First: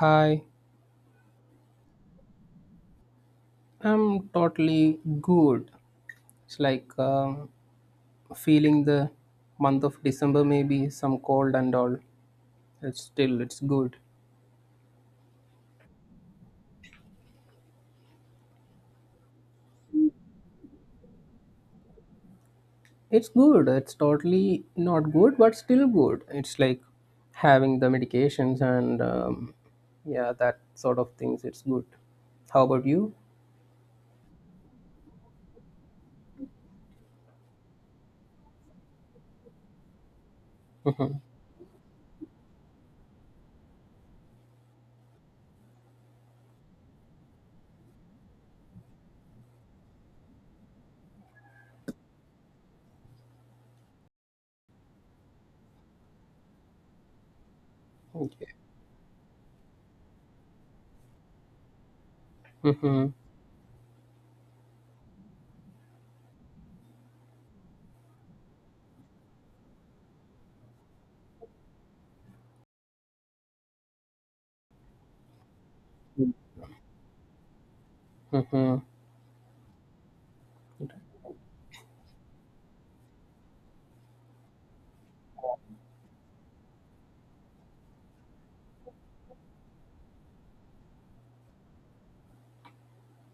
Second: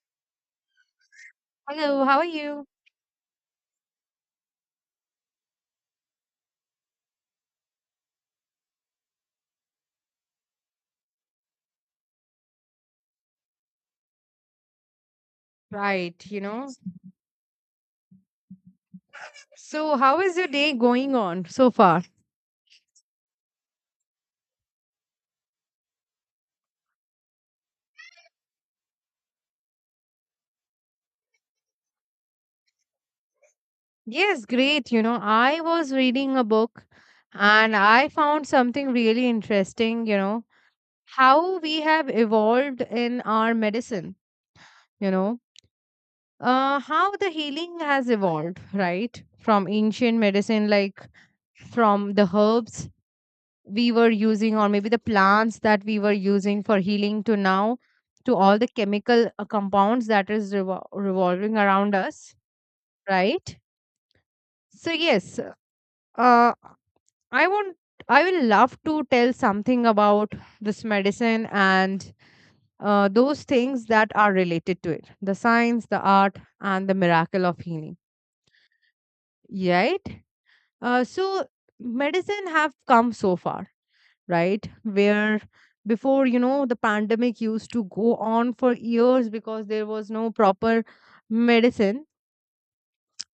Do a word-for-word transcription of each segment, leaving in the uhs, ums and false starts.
Hi, Hello, how are you? I'm totally good. It's like um, feeling the month of December, maybe some cold and all. It's still it's good. Right, you know. So, how is your day going on so far? It's good. It's totally not good, but still good. It's like having the medications and um, yeah, that sort of things. It's good. How about you? Yes, great. You know, I was reading a book and I found something really interesting, you know, how we have evolved in our medicine, you know, uh, how the healing has evolved, right? From ancient medicine, like from the herbs we were using or maybe the plants that we were using for healing to now, to Okay. all the chemical uh, compounds that is revol- revolving around us, Mm-hmm. right? So yes, uh, I want, I will love to tell something about this medicine and uh, those things that are related to it, the science, the art, and the miracle of healing, Mm-hmm. right? Uh, so medicine have come so far, right? Where before, you know, the pandemic used to go on for years because there was no proper medicine.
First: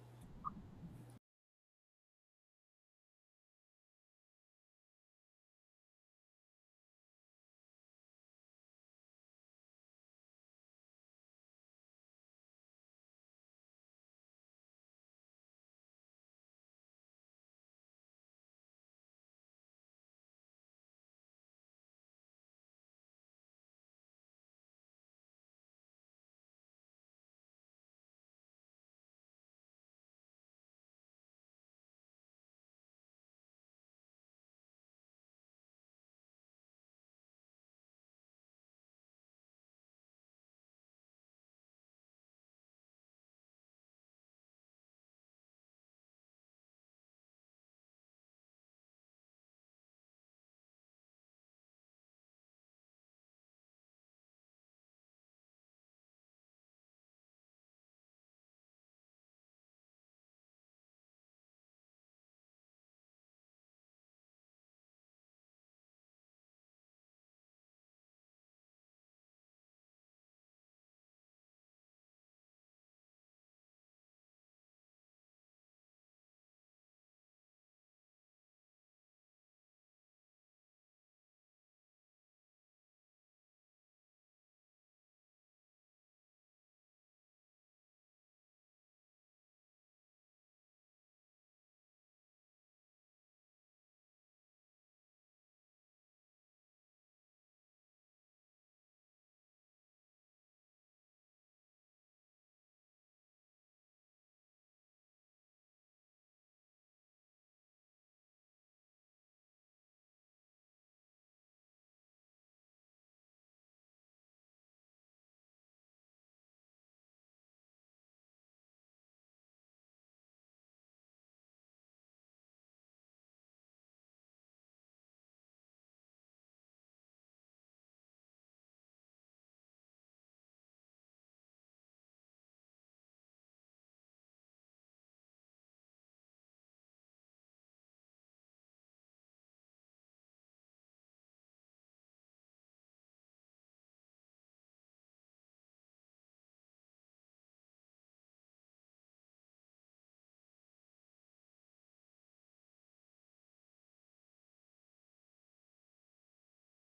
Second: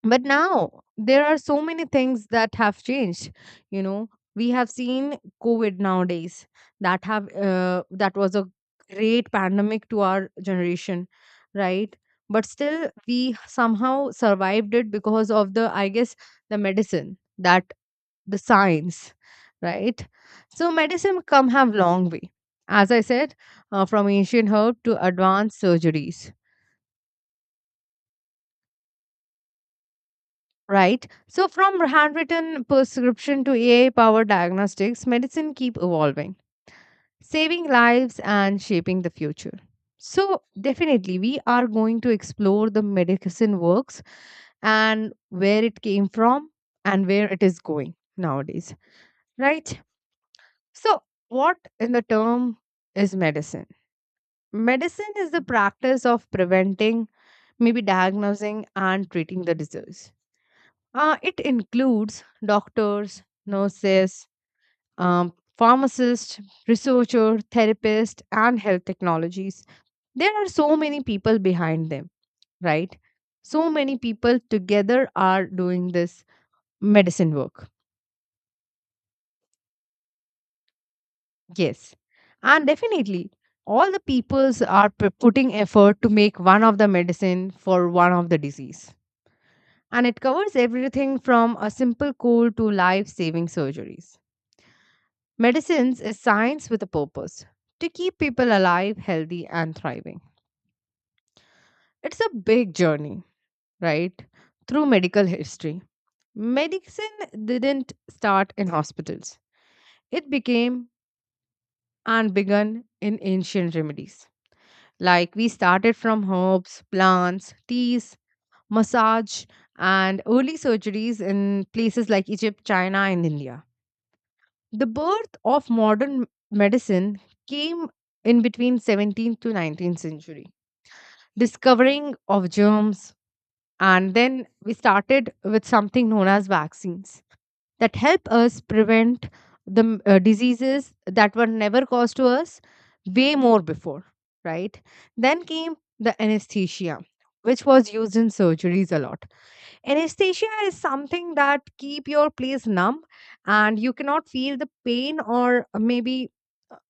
But now there are so many things that have changed. You know, we have seen COVID nowadays that have uh, that was a great pandemic to our generation, right? But still, we somehow survived it because of the, I guess, the medicine, that the science, right? So medicine come have long way, as I said, uh, from ancient herb to advanced surgeries, right? So from handwritten prescription to A I-powered diagnostics, medicine keep evolving, saving lives and shaping the future. So definitely, we are going to explore the medicine works and where it came from and where it is going nowadays, right? So what in the term is medicine? Medicine is the practice of preventing, maybe diagnosing, and treating the disease. Uh, it includes doctors, nurses, um, pharmacists, researchers, therapists, and health technologies. There are so many people behind them, right? So many people together are doing this medicine work. Yes. And definitely, all the peoples are p- putting effort to make one of the medicine for one of the disease, and it covers everything from a simple cold to life saving surgeries. Medicines is science with a purpose to keep people alive, healthy, and thriving. It's a big journey, right? Through medical history. Medicine didn't start in hospitals, it became and began in ancient remedies. Like we started from herbs, plants, teas, massage, and early surgeries in places like Egypt, China, and India. The birth of modern medicine came in between seventeenth to nineteenth century. Discovering of germs, and then we started with something known as vaccines that help us prevent the m- uh, diseases that were never caused to us way more before, right? Then came the anesthesia, which was used in surgeries a lot. Anesthesia is something that keep your place numb and you cannot feel the pain, or maybe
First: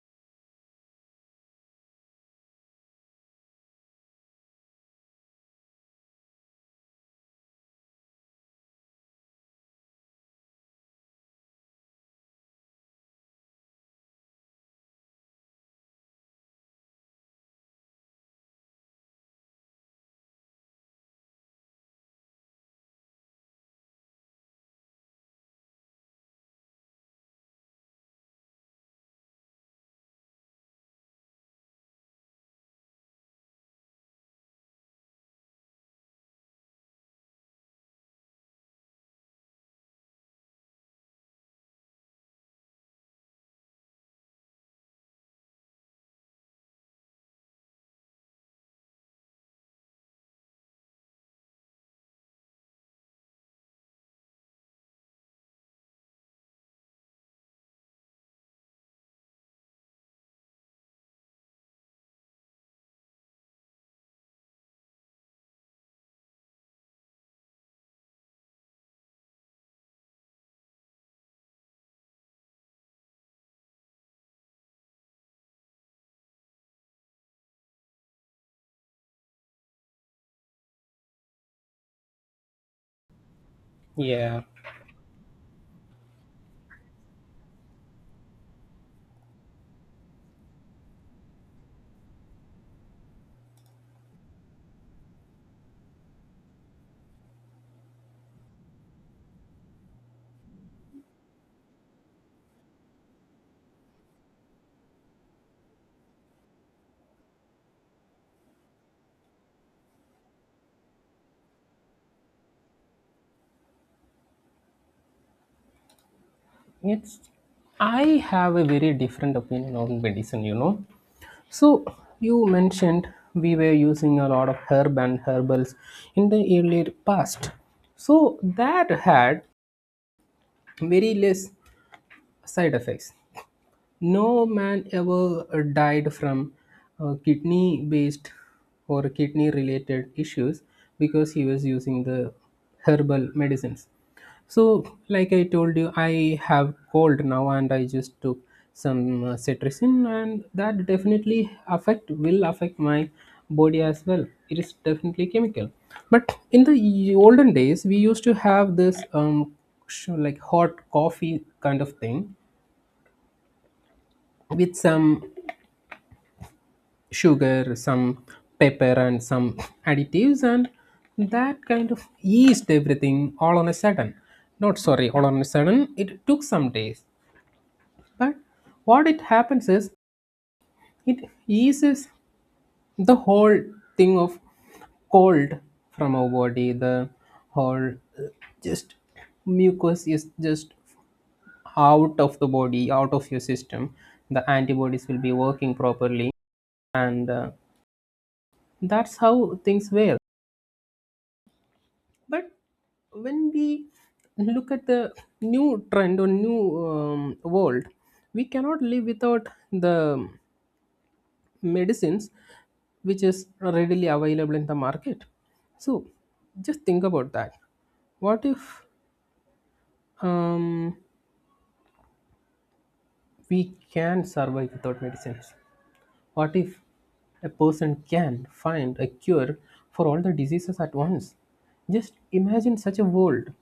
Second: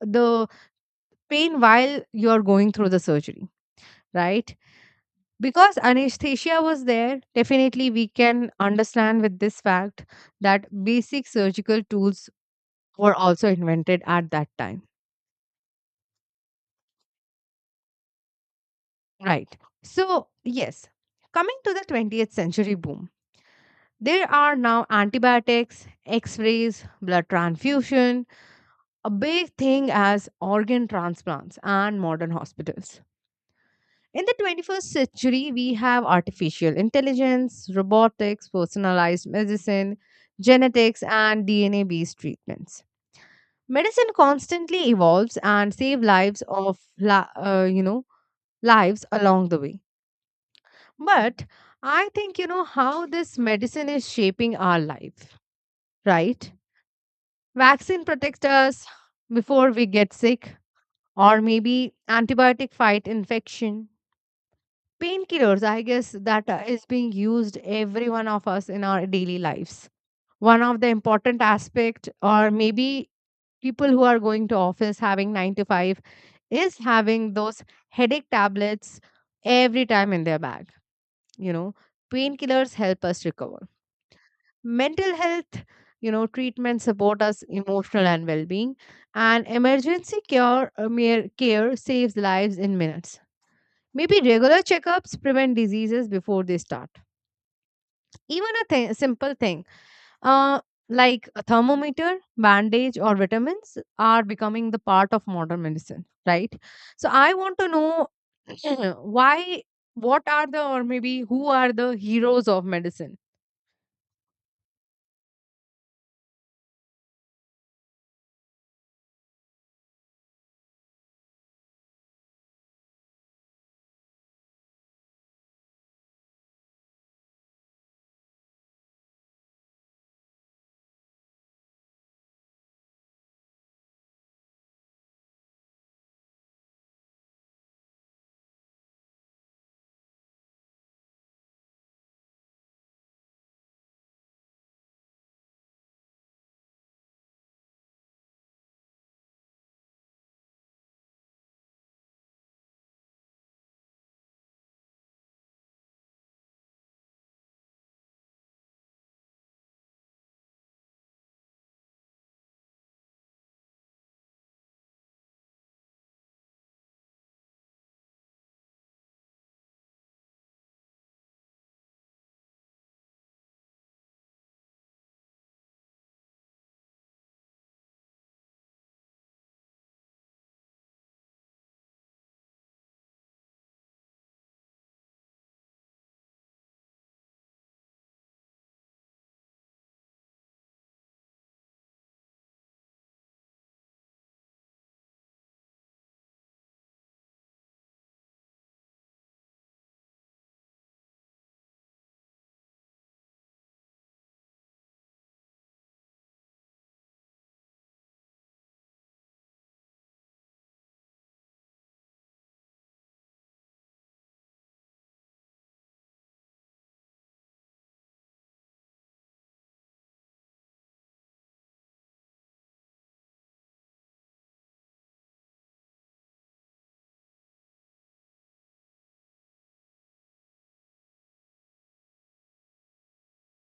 the pain while you're going through the surgery, right? Because anesthesia was there, definitely we can understand with this fact that basic surgical tools were also invented at that time, right? So, yes, coming to the twentieth century boom, there are now antibiotics, x rays, blood transfusion, a big thing as organ transplants and modern hospitals. In the twenty-first century, we have artificial intelligence, robotics, personalized medicine, genetics, and D N A based treatments. Medicine constantly evolves and save lives of la- uh, you know, lives along the way. But I think you know how this medicine is shaping our life, right? Vaccine protects us before we get sick, or maybe antibiotic fight infection. Painkillers, I guess that uh, is being used every one of us in our daily lives. One of the important aspect, or maybe people who are going to office having nine to five, is having those headache tablets every time in their bag. You know, painkillers help us recover. Yeah. Mental health, you know, treatment support us emotional and well-being, and emergency care uh, mere care saves lives in minutes. Maybe regular checkups prevent diseases before they start. Even a thing, simple thing, uh, like a thermometer, bandage, or vitamins are becoming the part of modern medicine, right? So I want to know why, what are the, or maybe who are the heroes of medicine? It's. I have a very different opinion on medicine. You know. So you mentioned we were using a lot of herb and herbals in the earlier past. So that had very less side effects. No man ever uh, died from uh, kidney based or kidney related issues because he was using the herbal medicines. So, like I told you, I have cold now, and I just took some uh, cetirizine, and that definitely affect will affect my body as well. It is definitely chemical. But in the y- olden days, we used to have this um sh- like hot coffee kind of thing with some sugar, some pepper, and some additives, and that kind of yeast everything all on a sudden. Not sorry, all on a sudden. It took some days. But what it happens is it eases the whole thing of cold from our body. The whole uh, just mucus is just out of the body, out of your system. The antibodies will be working properly, and uh, that's how things were. But when we look at the new trend or new um, world, we cannot live without the medicines which is readily available in the market. So just think about that. What if um, we can survive without medicines? What if a person can find a cure for all the diseases at once? Just imagine such a world.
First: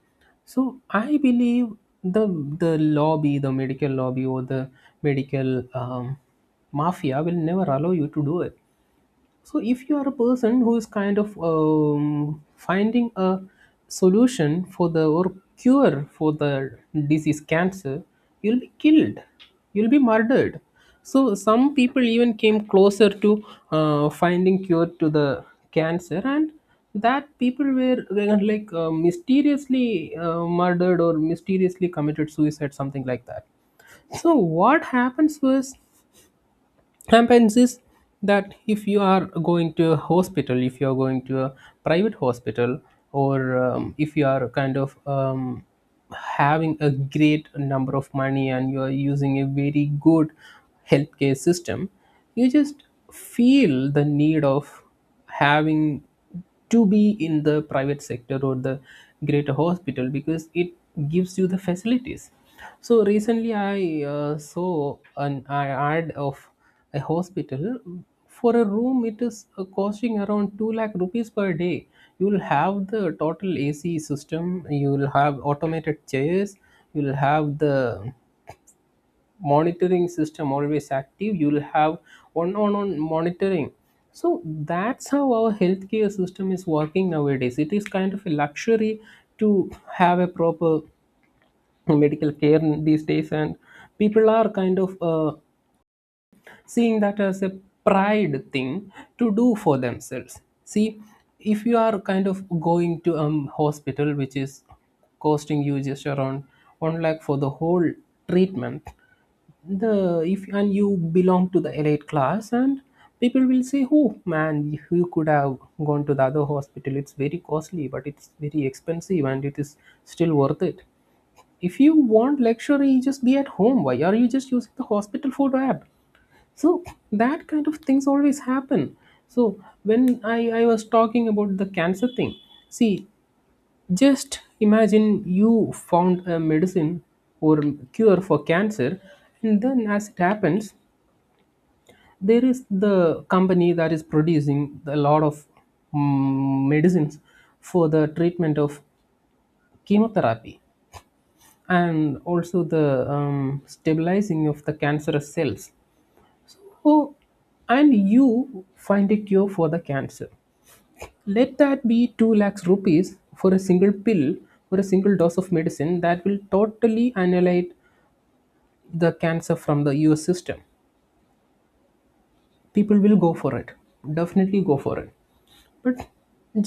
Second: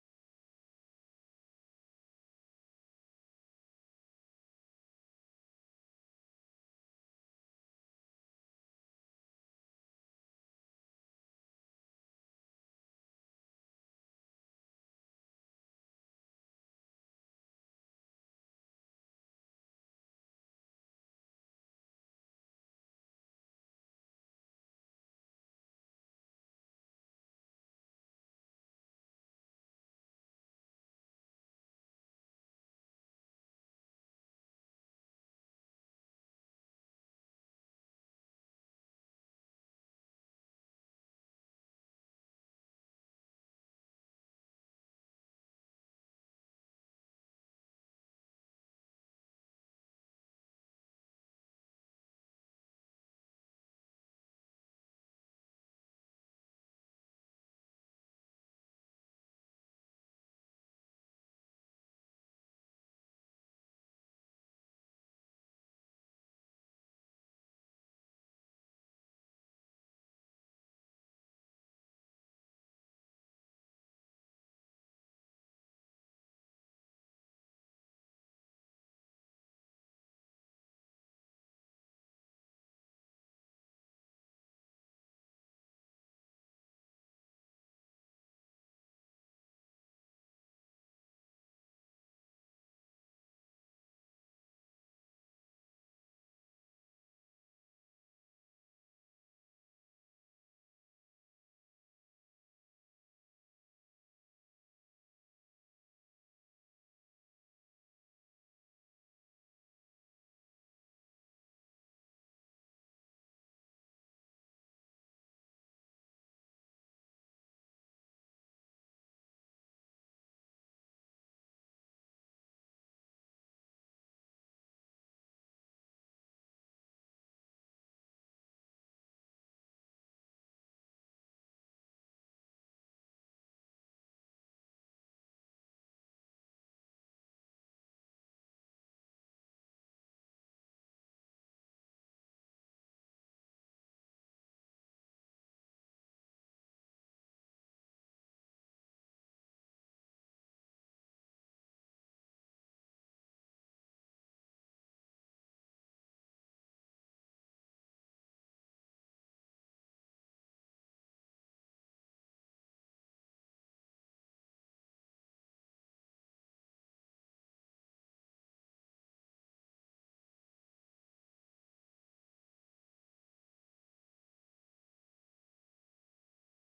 So I believe the the lobby, the medical lobby or the medical um, mafia will never allow you to do it. So, if you are a person who is kind of um, finding a solution for the or cure for the disease cancer, you'll be killed, you'll be murdered. So, some people even came closer to uh, finding cure to the cancer, and that people were uh, like uh, mysteriously uh, murdered or mysteriously committed suicide, something like that. So, what happens was happens is that if you are going to a hospital, if you are going to a private hospital, or um, if you are kind of um, having a great number of money and you are using a very good healthcare system, you just feel the need of having to be in the private sector or the greater hospital because it gives you the facilities. So recently I uh, saw an ad of a hospital. For a room, it is uh, costing around two lakh rupees per day. You will have the total A C system, you will have automated chairs, you will have the monitoring system always active, you will have one on one monitoring. So that's how our healthcare system is working nowadays. It is kind of a luxury to have a proper medical care in these days, and people are kind of uh, seeing that as a pride thing to do for themselves. See, if you are kind of going to a um, hospital which is costing you just around one lakh for the whole treatment, the if and you belong to the elite class, and people will say, oh man, you could have gone to the other hospital. It's very costly, but it's very expensive and it is still worth it. If you want luxury, just be at home. Why are you just using the hospital food app? So that kind of things always happen. So when i i was talking about the cancer thing, see, just imagine you found a medicine or cure for cancer, and then as it happens, there is the company that is producing a lot of mm, medicines for the treatment of chemotherapy and also the um, stabilizing of the cancerous cells. Oh, and you find a cure for the cancer. Let that be two lakhs rupees for a single pill or a single dose of medicine that will totally annihilate the cancer from the U S system. People will go for it, definitely go for it. But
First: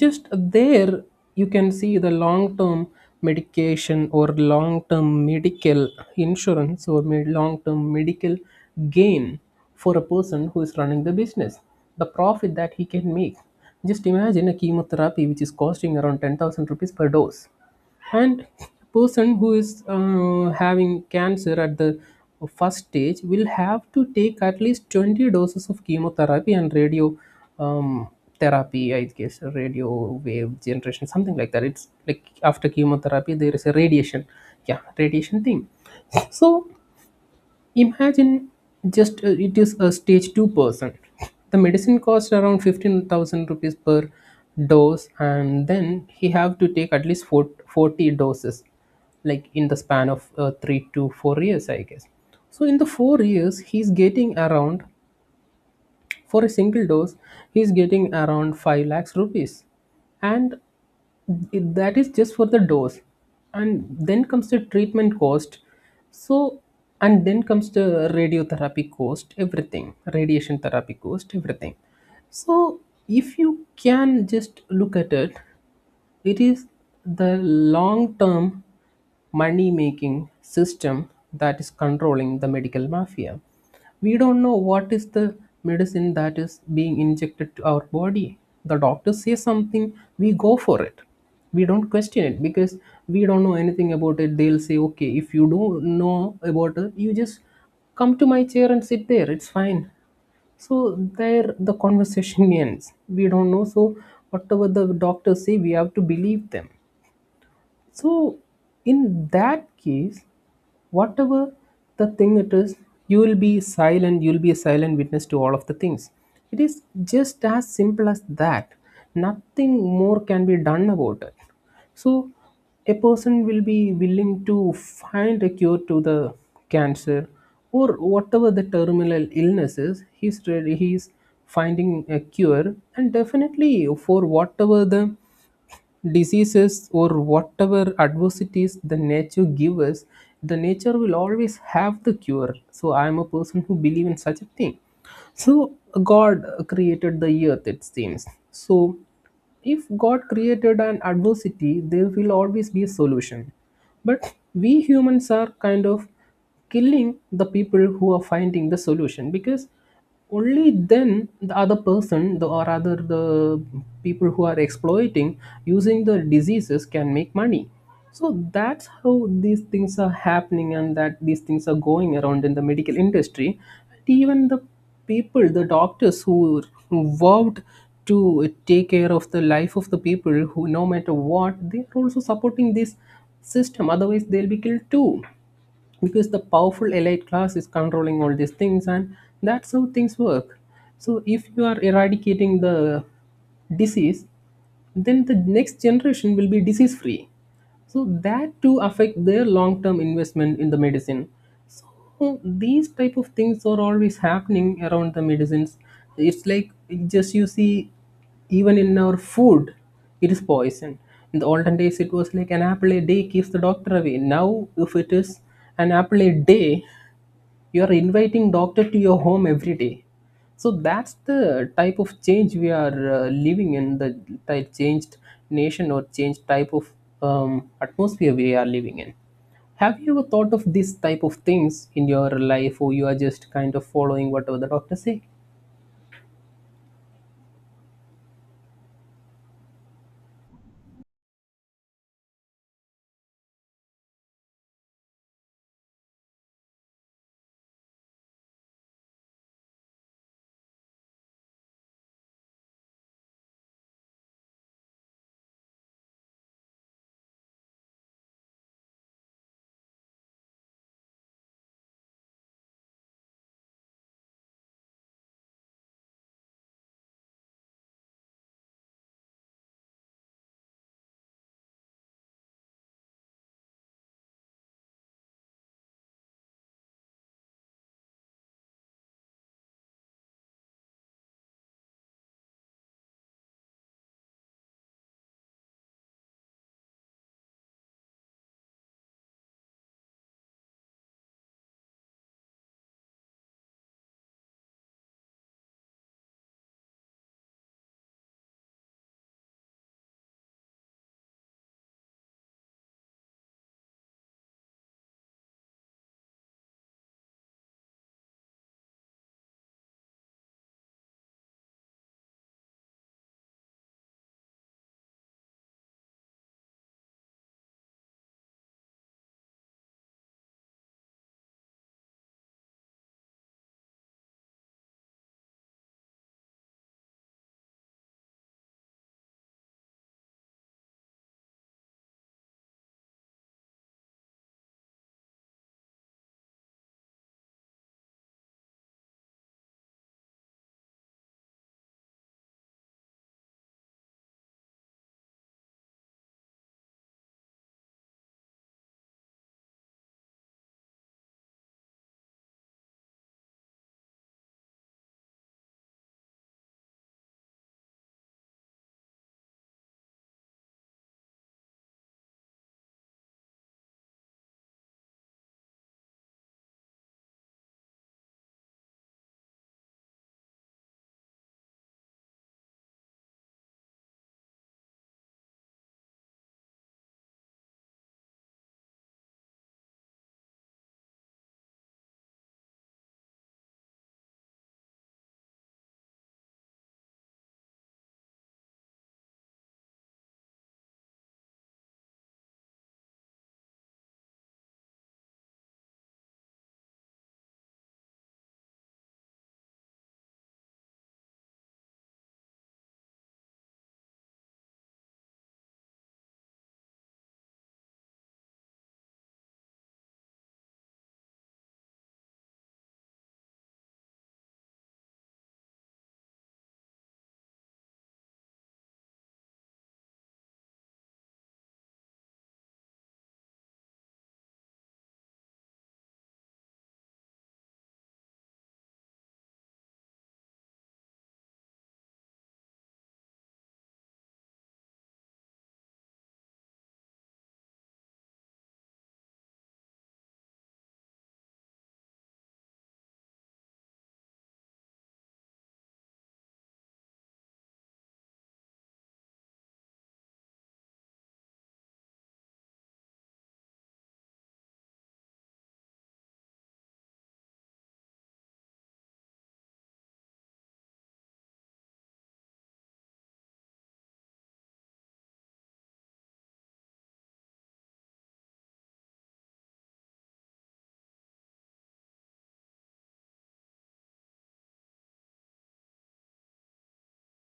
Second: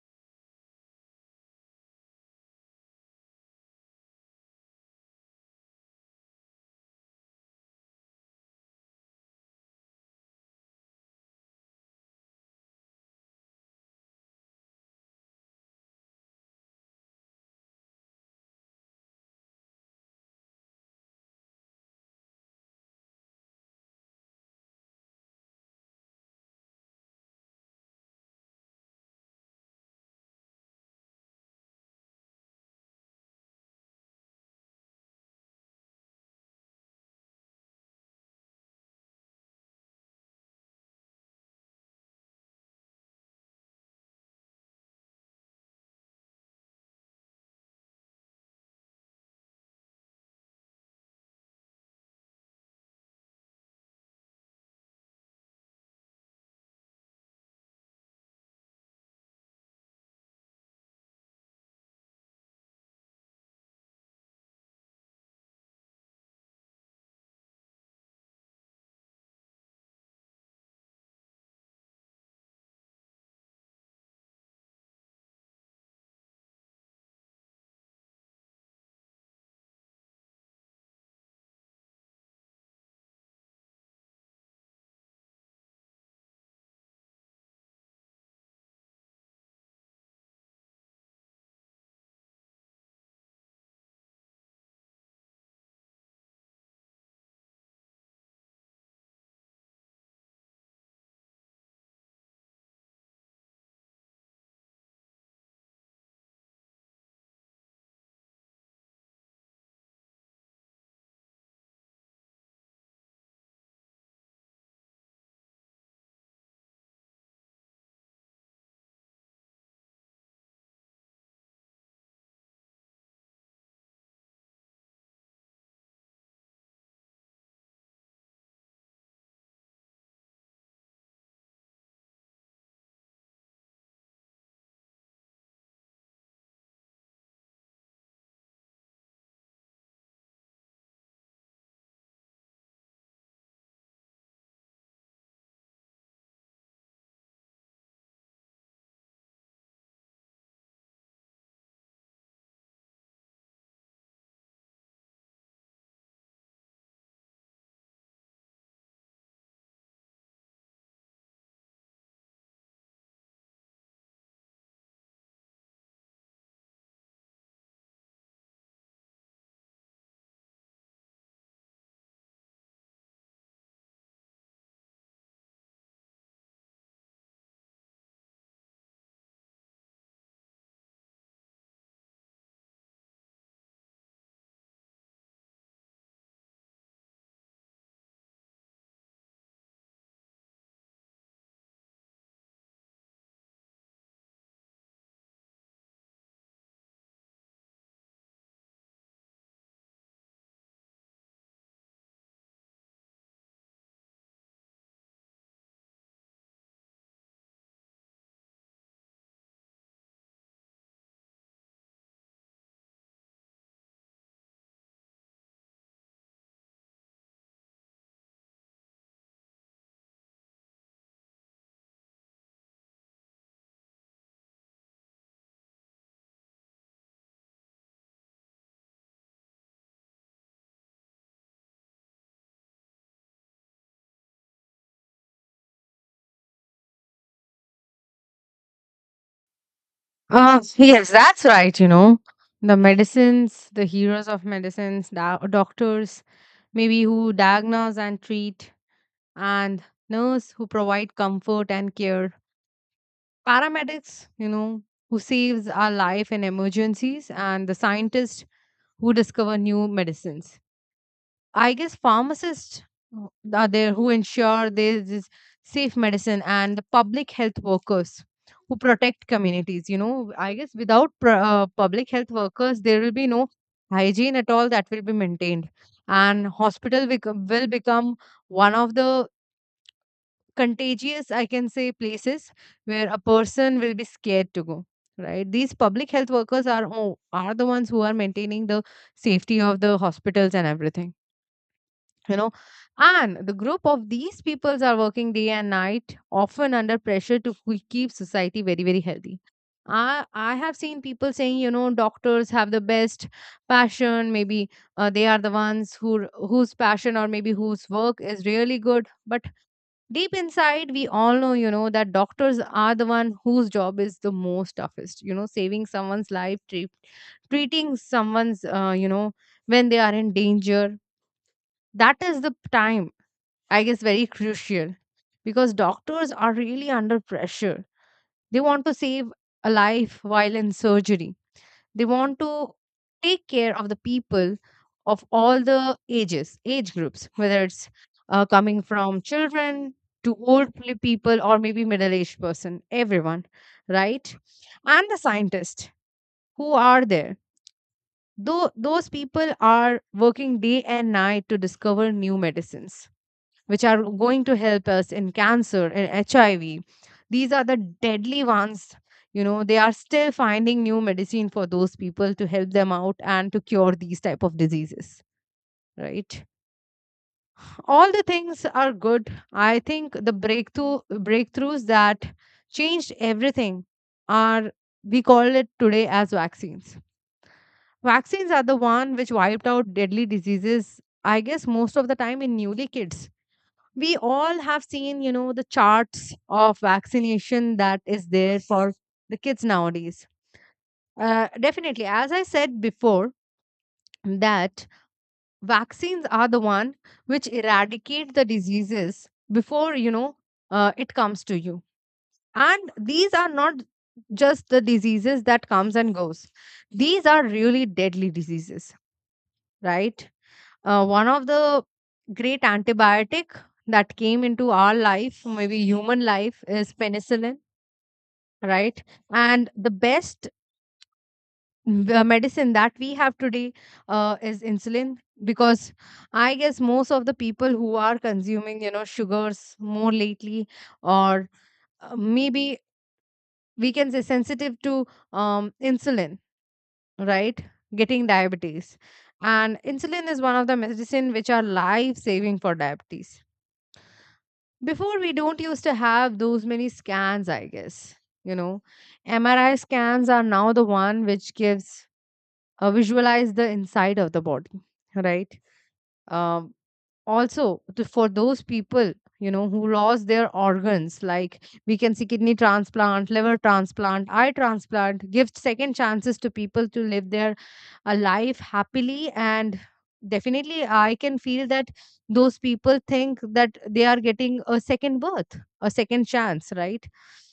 just there, you can see the long term medication or long term medical insurance or long term medical gain for a person who is running the business, the profit that he can make. Just imagine a chemotherapy which is costing around ten thousand rupees per dose. And person who is uh, having cancer at the first stage will have to take at least twenty doses of chemotherapy and radio um, therapy, I guess, radio wave generation, something like that. It's like after chemotherapy there is a radiation. Yeah, radiation thing. So imagine, just uh, it is a stage two person. The medicine costs around fifteen thousand rupees per dose, and then he have to take at least four forty doses, like in the span of uh, three to four years, I guess. So in the four years he's getting around, for a single dose, he is getting around five lakhs rupees. And it- that is just for the dose. And then comes the treatment cost. So, and then comes the radiotherapy cost, everything, radiation therapy cost, everything. So, if you can just look at it, it is the long term money making system that is controlling the medical mafia. We don't know what is the medicine that is being injected to our body. The doctor says something, we go for it. We don't question it because we don't know anything about it. They'll say, okay, if you don't know about it, you just come to my chair and sit there. It's fine. So there the conversation ends. We don't know. So whatever the doctors say, we have to believe them. So, in that case, whatever the thing it is, you will be silent, you will be a silent witness to all of the things. It is just as simple as that. Nothing more can be done about it. So, a person will be willing to find a cure to the cancer or whatever the terminal illness is, he's ready, he's finding a cure, and definitely for whatever the diseases or whatever adversities the nature gives us, the nature will always have the cure. So I am a person who believe in such a thing. So God created the earth, it seems. So if God created an adversity, there will always be a solution. But we humans are kind of killing the people who are finding the solution because only then the other person, the, or rather the people who are exploiting using the diseases can make money. So that's how these things are happening, and that these things are going around in the medical industry. And even the people, the doctors who vowed to take care of the life of the people, who no matter what, they are also supporting this system. Otherwise they'll be killed too, because the powerful elite class is controlling all these things, and that's how things work. So if you are eradicating the disease, then the next generation will be disease free. So that to affect their long term investment in the medicine. So, oh, these type of things are always happening around the medicines. It's like, just you see, even in our food it is poison. In the olden days, it was like an apple a day keeps the doctor away. Now if it is an apple a day, you are inviting doctor to your home every day. So that's the type of change we are uh, living in, the type changed nation or changed type of um, atmosphere we are living in. Have you ever thought of this type of things in your life, or you are just kind of following whatever the doctor say? Uh, yes, that's right. You know, the medicines, the heroes of medicines, da- doctors, maybe who diagnose and treat, and nurse who provide comfort and care, paramedics, you know, who saves our life in emergencies, and the scientists who discover new medicines. I guess pharmacists who- are there who ensure there is safe medicine, and the public health workers who protect communities. You know, I guess without pr- uh, public health workers, there will be no hygiene at all that will be maintained, and hospital bec- will become one of the contagious, I can say, places where a person will be scared to go. Right, these public health workers are o- are the ones who are maintaining the safety of the hospitals and everything. You know, and the group of these peoples are working day and night, often under pressure to ke- keep society very very healthy. I I have seen people saying, you know, doctors have the best passion. Maybe uh, they are the ones who whose passion, or maybe whose work is really good, but deep inside we all know, you know, that doctors are the one whose job is the most toughest, you know, saving someone's life, treat, treating someone's uh, you know, when they are in danger, that is the time, I guess, very crucial, because doctors are really under pressure. They want to save a life while in surgery. They want to take care of the people of all the ages, age groups, whether it's uh, coming from children to old pe- people, or maybe middle aged person, everyone, right? And the scientists who are there. Though those people are working day and night to discover new medicines which are going to help us in cancer and H I V. These are the deadly ones. You know, they are still finding new medicine for those people to help them out and to cure these type of diseases. Right. All the things are good. I think the breakthrough breakthroughs that changed everything are, we call it today as vaccines. Vaccines are the one which wiped out deadly diseases, I guess most of the time in newly kids. We all have seen, you know, the charts of vaccination that is there for the kids nowadays. Uh, definitely, as I said before, that vaccines are the one which eradicate the diseases before, you know, uh, it comes to you, and these are not just the diseases that comes and goes, these are really deadly diseases, right? Uh, one of the great antibiotic that came into our life, maybe human life, is penicillin, right? And the best uh, medicine that we have today uh, is insulin, because I guess most of the people who are consuming, you know, sugars more lately, or uh, maybe we can say sensitive to um, insulin, right? Getting diabetes. And insulin is one of the medicine which are life saving for diabetes. Before we don't used to have those many scans, I guess. You know, M R I scans are now the one which gives uh, visualize the inside of the body, right? Um, Also, to, for those people, you know, who lost their organs, like we can see kidney transplant, liver transplant, eye transplant, gives second chances to people to live their a life happily, and definitely I can feel that those people think that they are getting a second birth, a second chance, right?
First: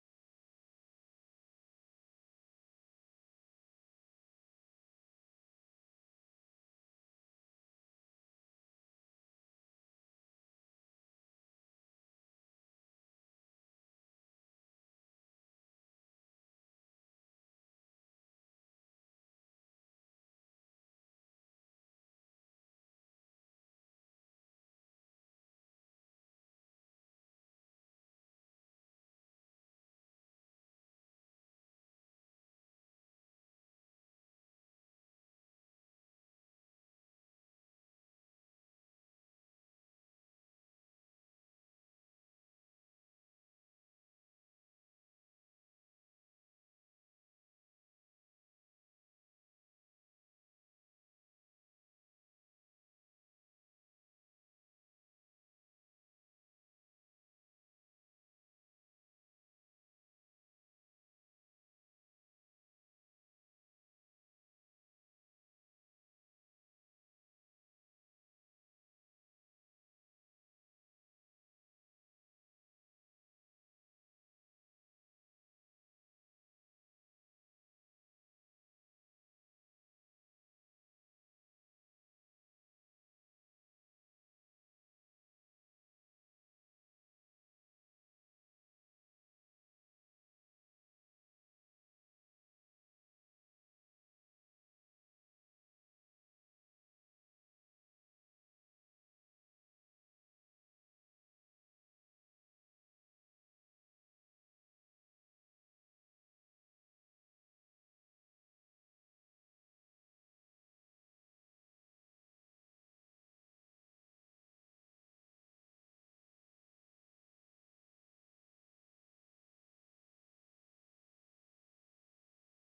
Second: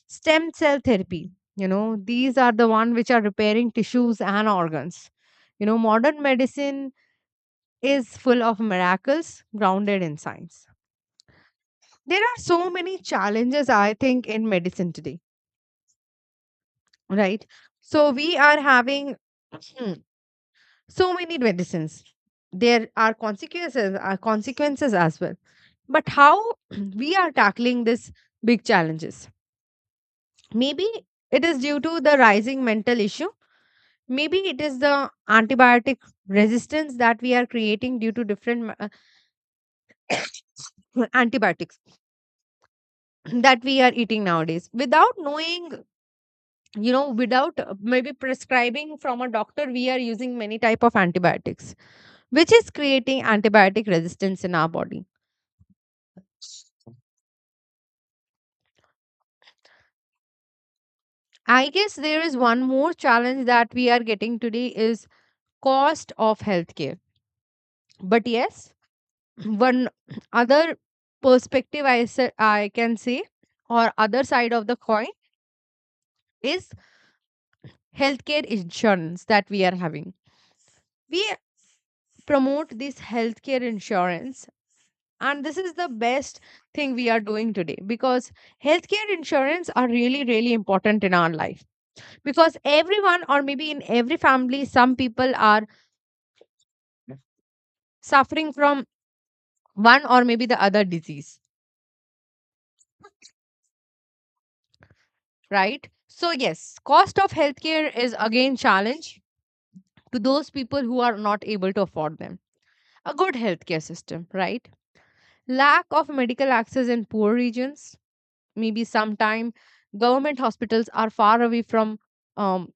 Stem cell therapy, you know, these are the one which are repairing tissues and organs. You know, modern medicine is full of miracles grounded in science. There are so many challenges, I think, in medicine today, right? So we are having so many medicines, there are consequences, are consequences as well. But how we are tackling this big challenges? Maybe it is due to the rising mental issue, maybe it is the antibiotic resistance that we are creating due to different uh, antibiotics that we are eating nowadays without knowing, you know, without uh, maybe prescribing from a doctor, we are using many type of antibiotics which is creating antibiotic resistance in our body. I guess there is one more challenge that we are getting today is cost of healthcare. But yes, one other perspective I sa- I can say, or other side of the coin, is healthcare insurance that we are having. We promote this healthcare insurance, and this is the best thing we are doing today, because healthcare insurance are really really important in our life, because everyone or maybe in every family some people are suffering from one or maybe the other disease, right? So yes, cost of healthcare is again challenge to those people who are not able to afford them a good healthcare system, right? Lack of medical access in poor regions. Maybe sometime government hospitals are far away from um,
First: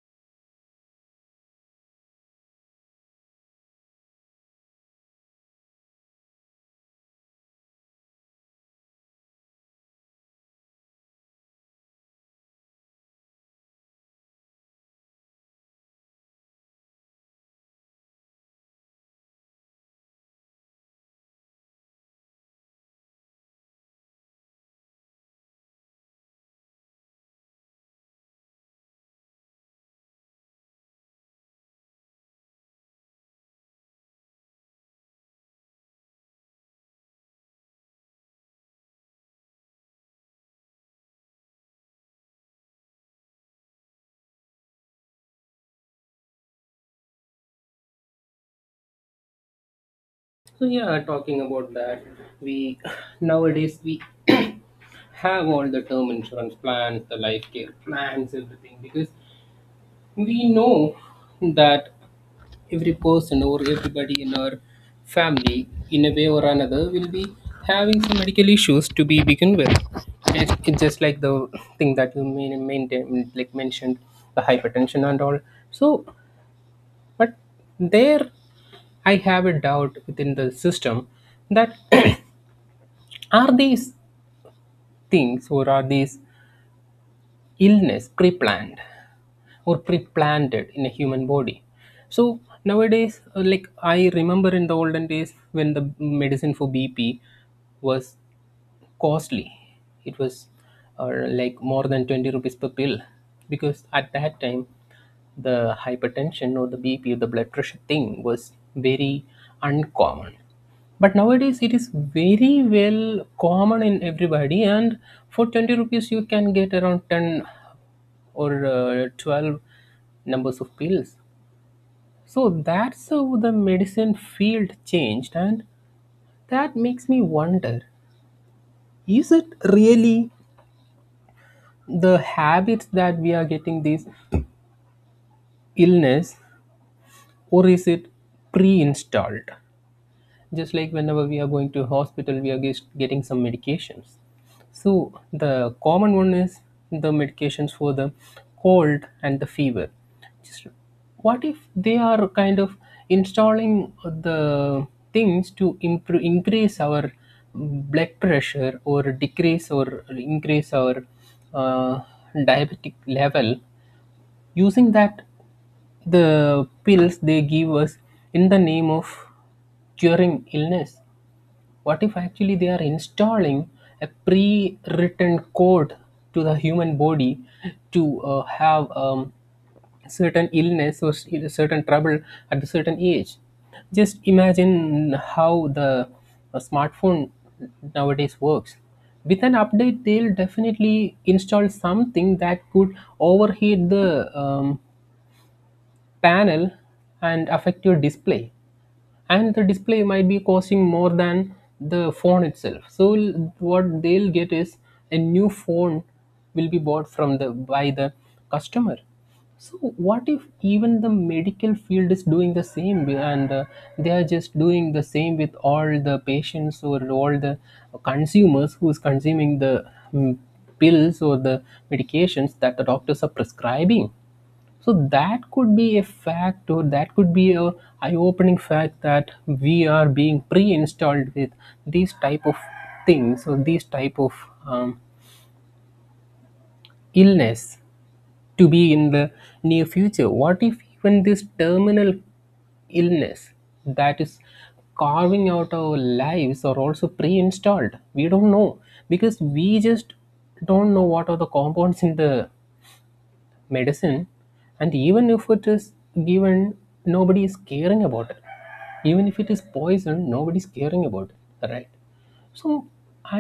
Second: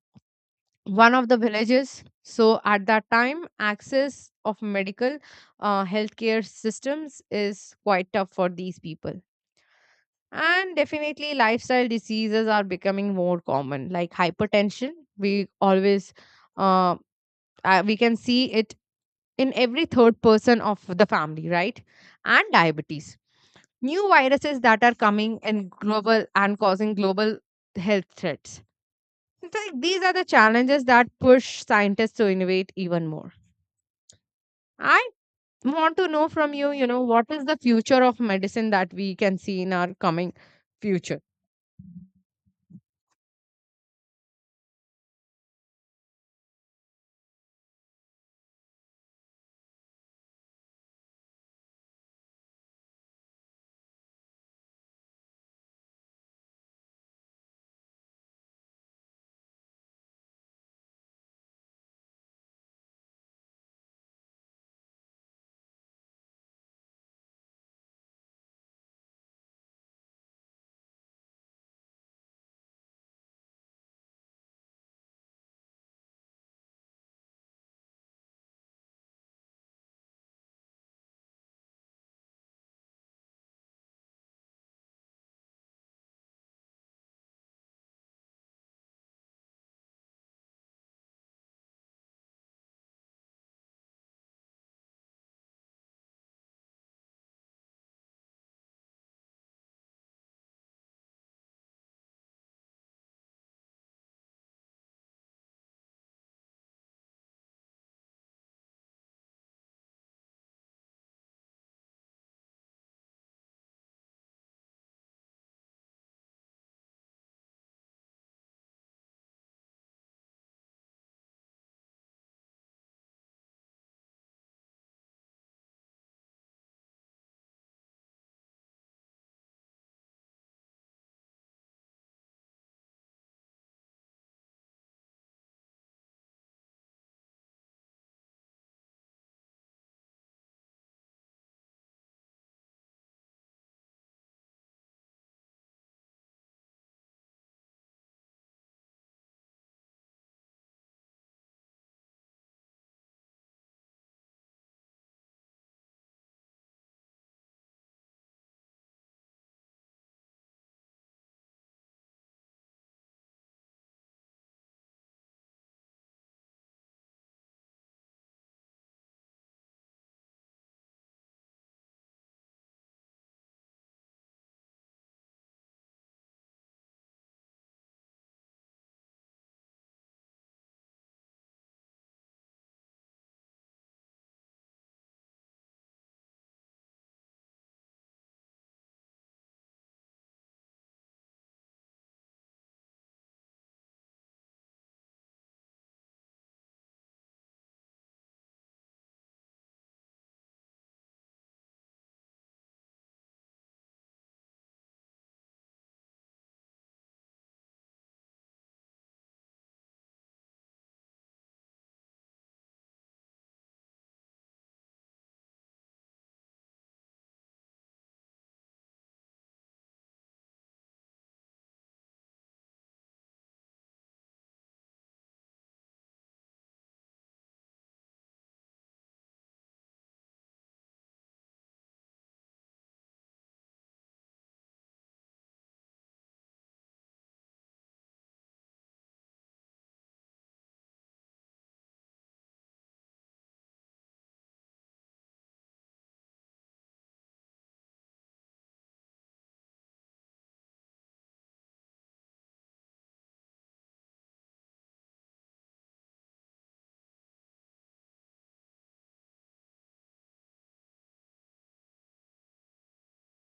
one of the villages, so at that time access of medical uh, healthcare systems is quite tough for these people. And definitely, lifestyle diseases are becoming more common, like hypertension. We always, uh, uh, we can see it in every third person of the family, right? And diabetes. New viruses that are coming in global and causing global health threats. It's like these are the challenges that push scientists to innovate even more. I want to know from you, you know, what is the future of medicine that we can see in our coming future? So yeah, talking about that, we nowadays we have all the term insurance plans, the life care plans, everything, because we know that every person or everybody in our family in a way or another will be having some medical issues to be begin with. It's, it's just like the thing that you main, maintain, like mentioned, the hypertension and all. So but there, I have a doubt within the system that are these things or are these illness pre-planned or pre-planted in a human body? So nowadays uh, like I remember in the olden days when the medicine for B P was costly. It was uh, like more than twenty rupees per pill because at that time the hypertension or the B P or the blood pressure thing was very uncommon. But nowadays it is very well common in everybody, and for twenty rupees you can get around ten or uh, twelve numbers of pills. So that's how the medicine field changed, and that makes me wonder, is it really the habits that we are getting this illness, or is it pre-installed? Just like whenever We are going to hospital, we are just getting some medications. So the common one is the medications for the cold and the fever. Just what if they are kind of installing the things to improve, increase our blood pressure, or decrease or increase our uh, diabetic level using that, the pills they give us in the name of curing illness? What if actually they are installing a pre-written code to the human body to uh, have um, certain illness or s- certain trouble at a certain age? Just imagine how the uh, smartphone nowadays works. With an update, they'll definitely install something that could overheat the um, panel and affect your display, and the display might be costing more than the phone itself. So l- what they'll get is a new phone will be bought from the by the customer. So what if even the medical field is doing the same, and uh, they are just doing the same with all the patients or all the consumers who is consuming the mm, pills or the medications that the doctors are prescribing? So that could be a fact, or that could be a eye-opening fact that we are being pre-installed with these type of things or these type of um, illness to be in the near future. What if even this terminal illness that is carving out our lives are also pre-installed? We don't know, because we just don't know what are the compounds in the medicine, and even if it is given, nobody is caring about it. Even if it is poison, nobody is caring about it, right? So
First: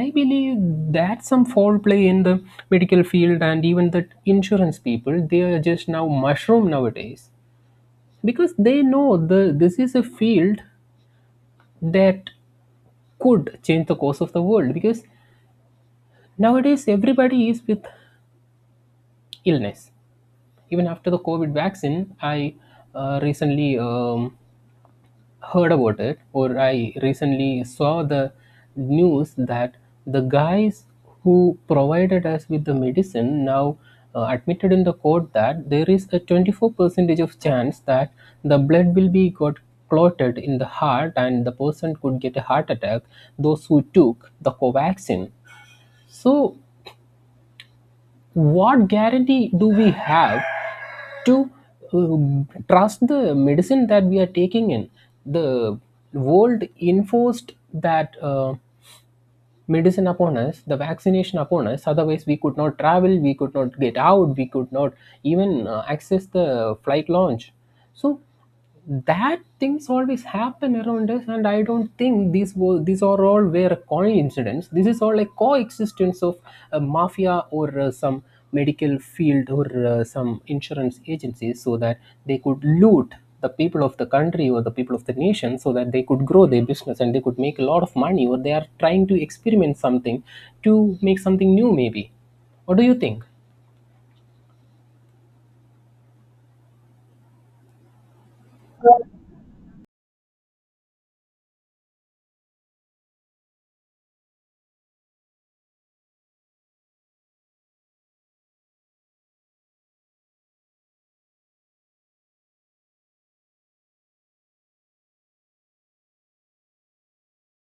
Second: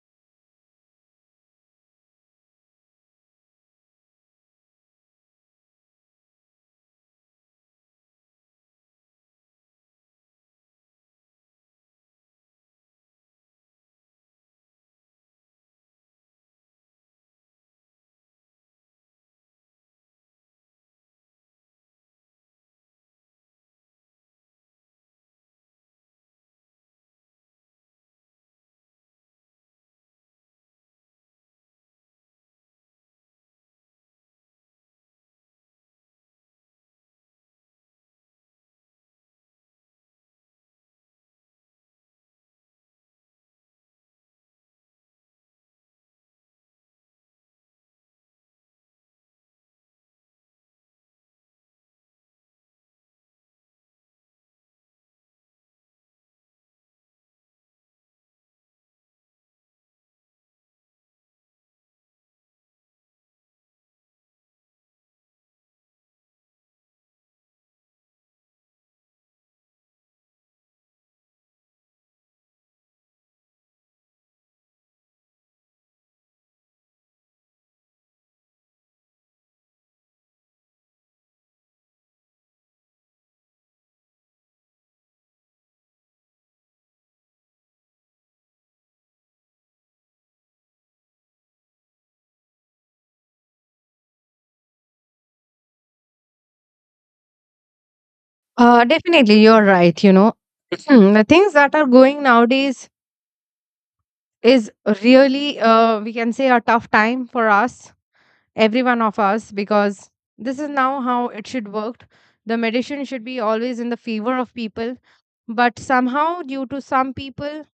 I believe that's some foul play in the medical field, and even the insurance people, they are just now mushroom nowadays, because they know the this is a field that could change the course of the world, because nowadays everybody is with illness. Even after the COVID vaccine, I uh, recently um, heard about it, or I recently saw the news that the guys who provided us with the medicine now uh, admitted in the court that there is a twenty-four percentage of chance that the blood will be got clotted in the heart and the person could get a heart attack, those who took the covaxin. So what guarantee do we have to uh, trust the medicine that we are taking in? The world enforced that uh, medicine upon us, the vaccination upon us. Otherwise, we could not travel, we could not get out, we could not even uh, access the flight launch. So that things always happen around us, and I don't think these wo- these are all were coincidence. This is all a coexistence of a mafia, or uh, some medical field, or uh, some insurance agencies, so that they could loot the people of the country or the people of the nation, so that they could grow their business and they could make a lot of money, or they are trying to experiment something to make something new, maybe. What do you think? Uh, definitely, you're right. You know, the things that are going nowadays is really, uh, we can say, a tough time for us, every one of us, because this is now how it should work. The medicine should be always in the favor of people, but somehow, due to some people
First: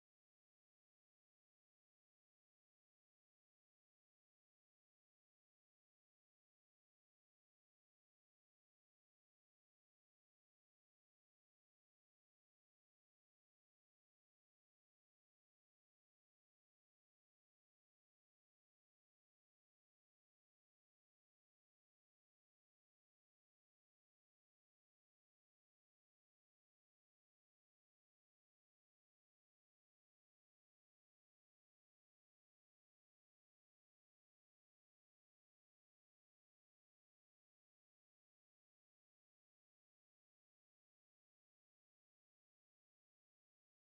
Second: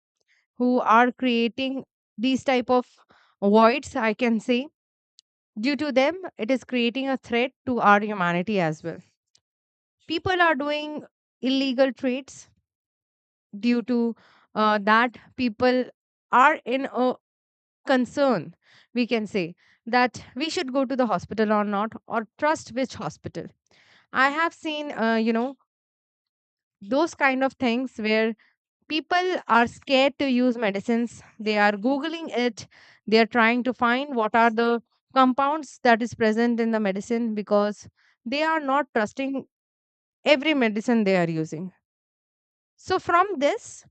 who are creating these type of voids, I can say, due to them it is creating a threat to our humanity as well. People are doing illegal trades. Due to uh, that, people are in a concern, we can say, that we should go to the hospital or not, or trust which hospital. I have seen, uh, you know, those kind of things where people are scared to use medicines. They are googling it, they are trying to find what are the compounds that is present in the medicine, because they are not trusting every medicine they are using. So from this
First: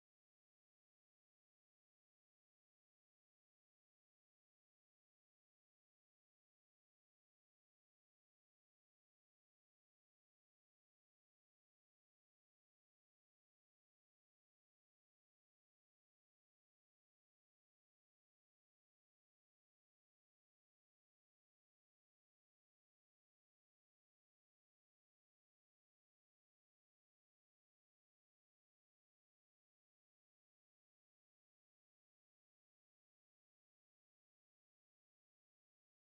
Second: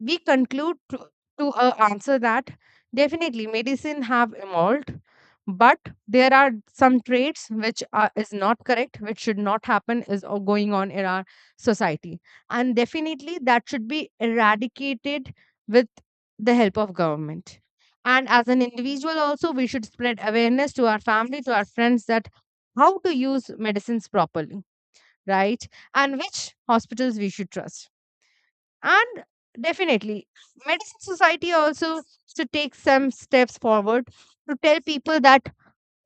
we conclude to, to uh, answer that definitely medicine have evolved, but there are some traits which are, is not correct, which should not happen, is o- going on in our society, and definitely that should be eradicated with the help of government. And as an individual also, we should spread awareness to our family, to our friends, that how to use medicines properly, right? And which hospitals we should trust. And definitely, medicine society also to take some steps forward to tell people that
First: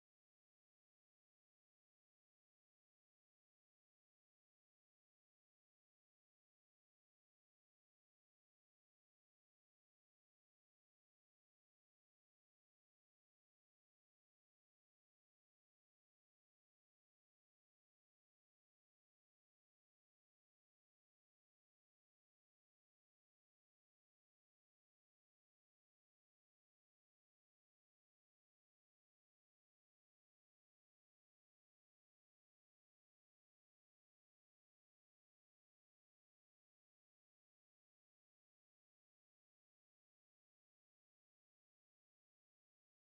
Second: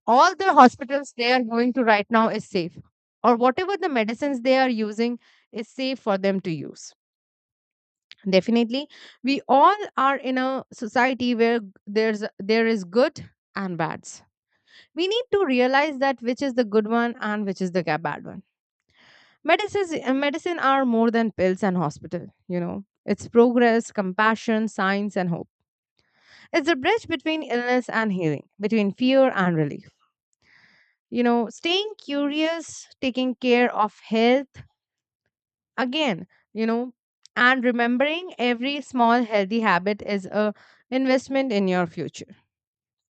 all the hospitals they are going to right now is safe, or whatever the medicines they are using is safe for them to use. Definitely, we all are in a society where there's there is good and bads. We need to realize that which is the good one and which is the ga- bad one. Medicines, uh, medicine are more than pills and hospital, you know. It's progress, compassion, science and hope. It's a bridge between illness and healing, between fear and relief. You know, staying curious, taking care of health again, you know, and remembering every small healthy habit is a investment in your future,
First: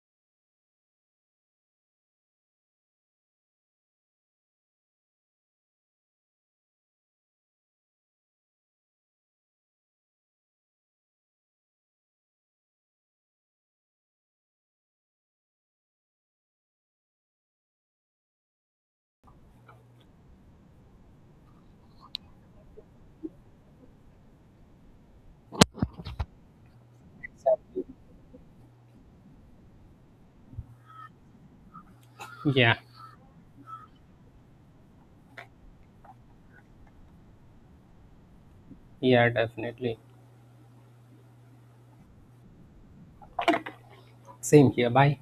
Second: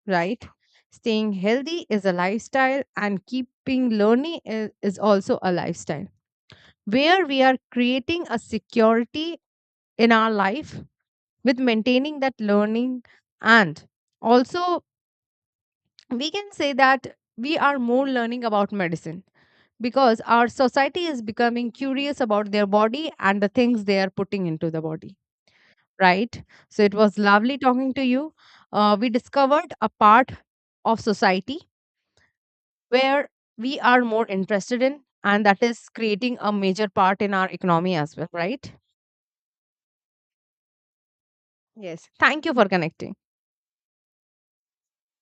right? Staying healthy is a lifestyle, and keeping learning is, is also a lifestyle where we are creating a security in our life with maintaining that learning. And also we can say that we are more learning about medicine, because our society is becoming curious about their body and the things they are putting into the body, right? So it was lovely talking to you. Uh, we discovered a part of society Yeah. where we are more interested in, and that is creating a major part in our economy as well, right? Yeah, definitely. Yes, thank you for connecting. Same here, bye.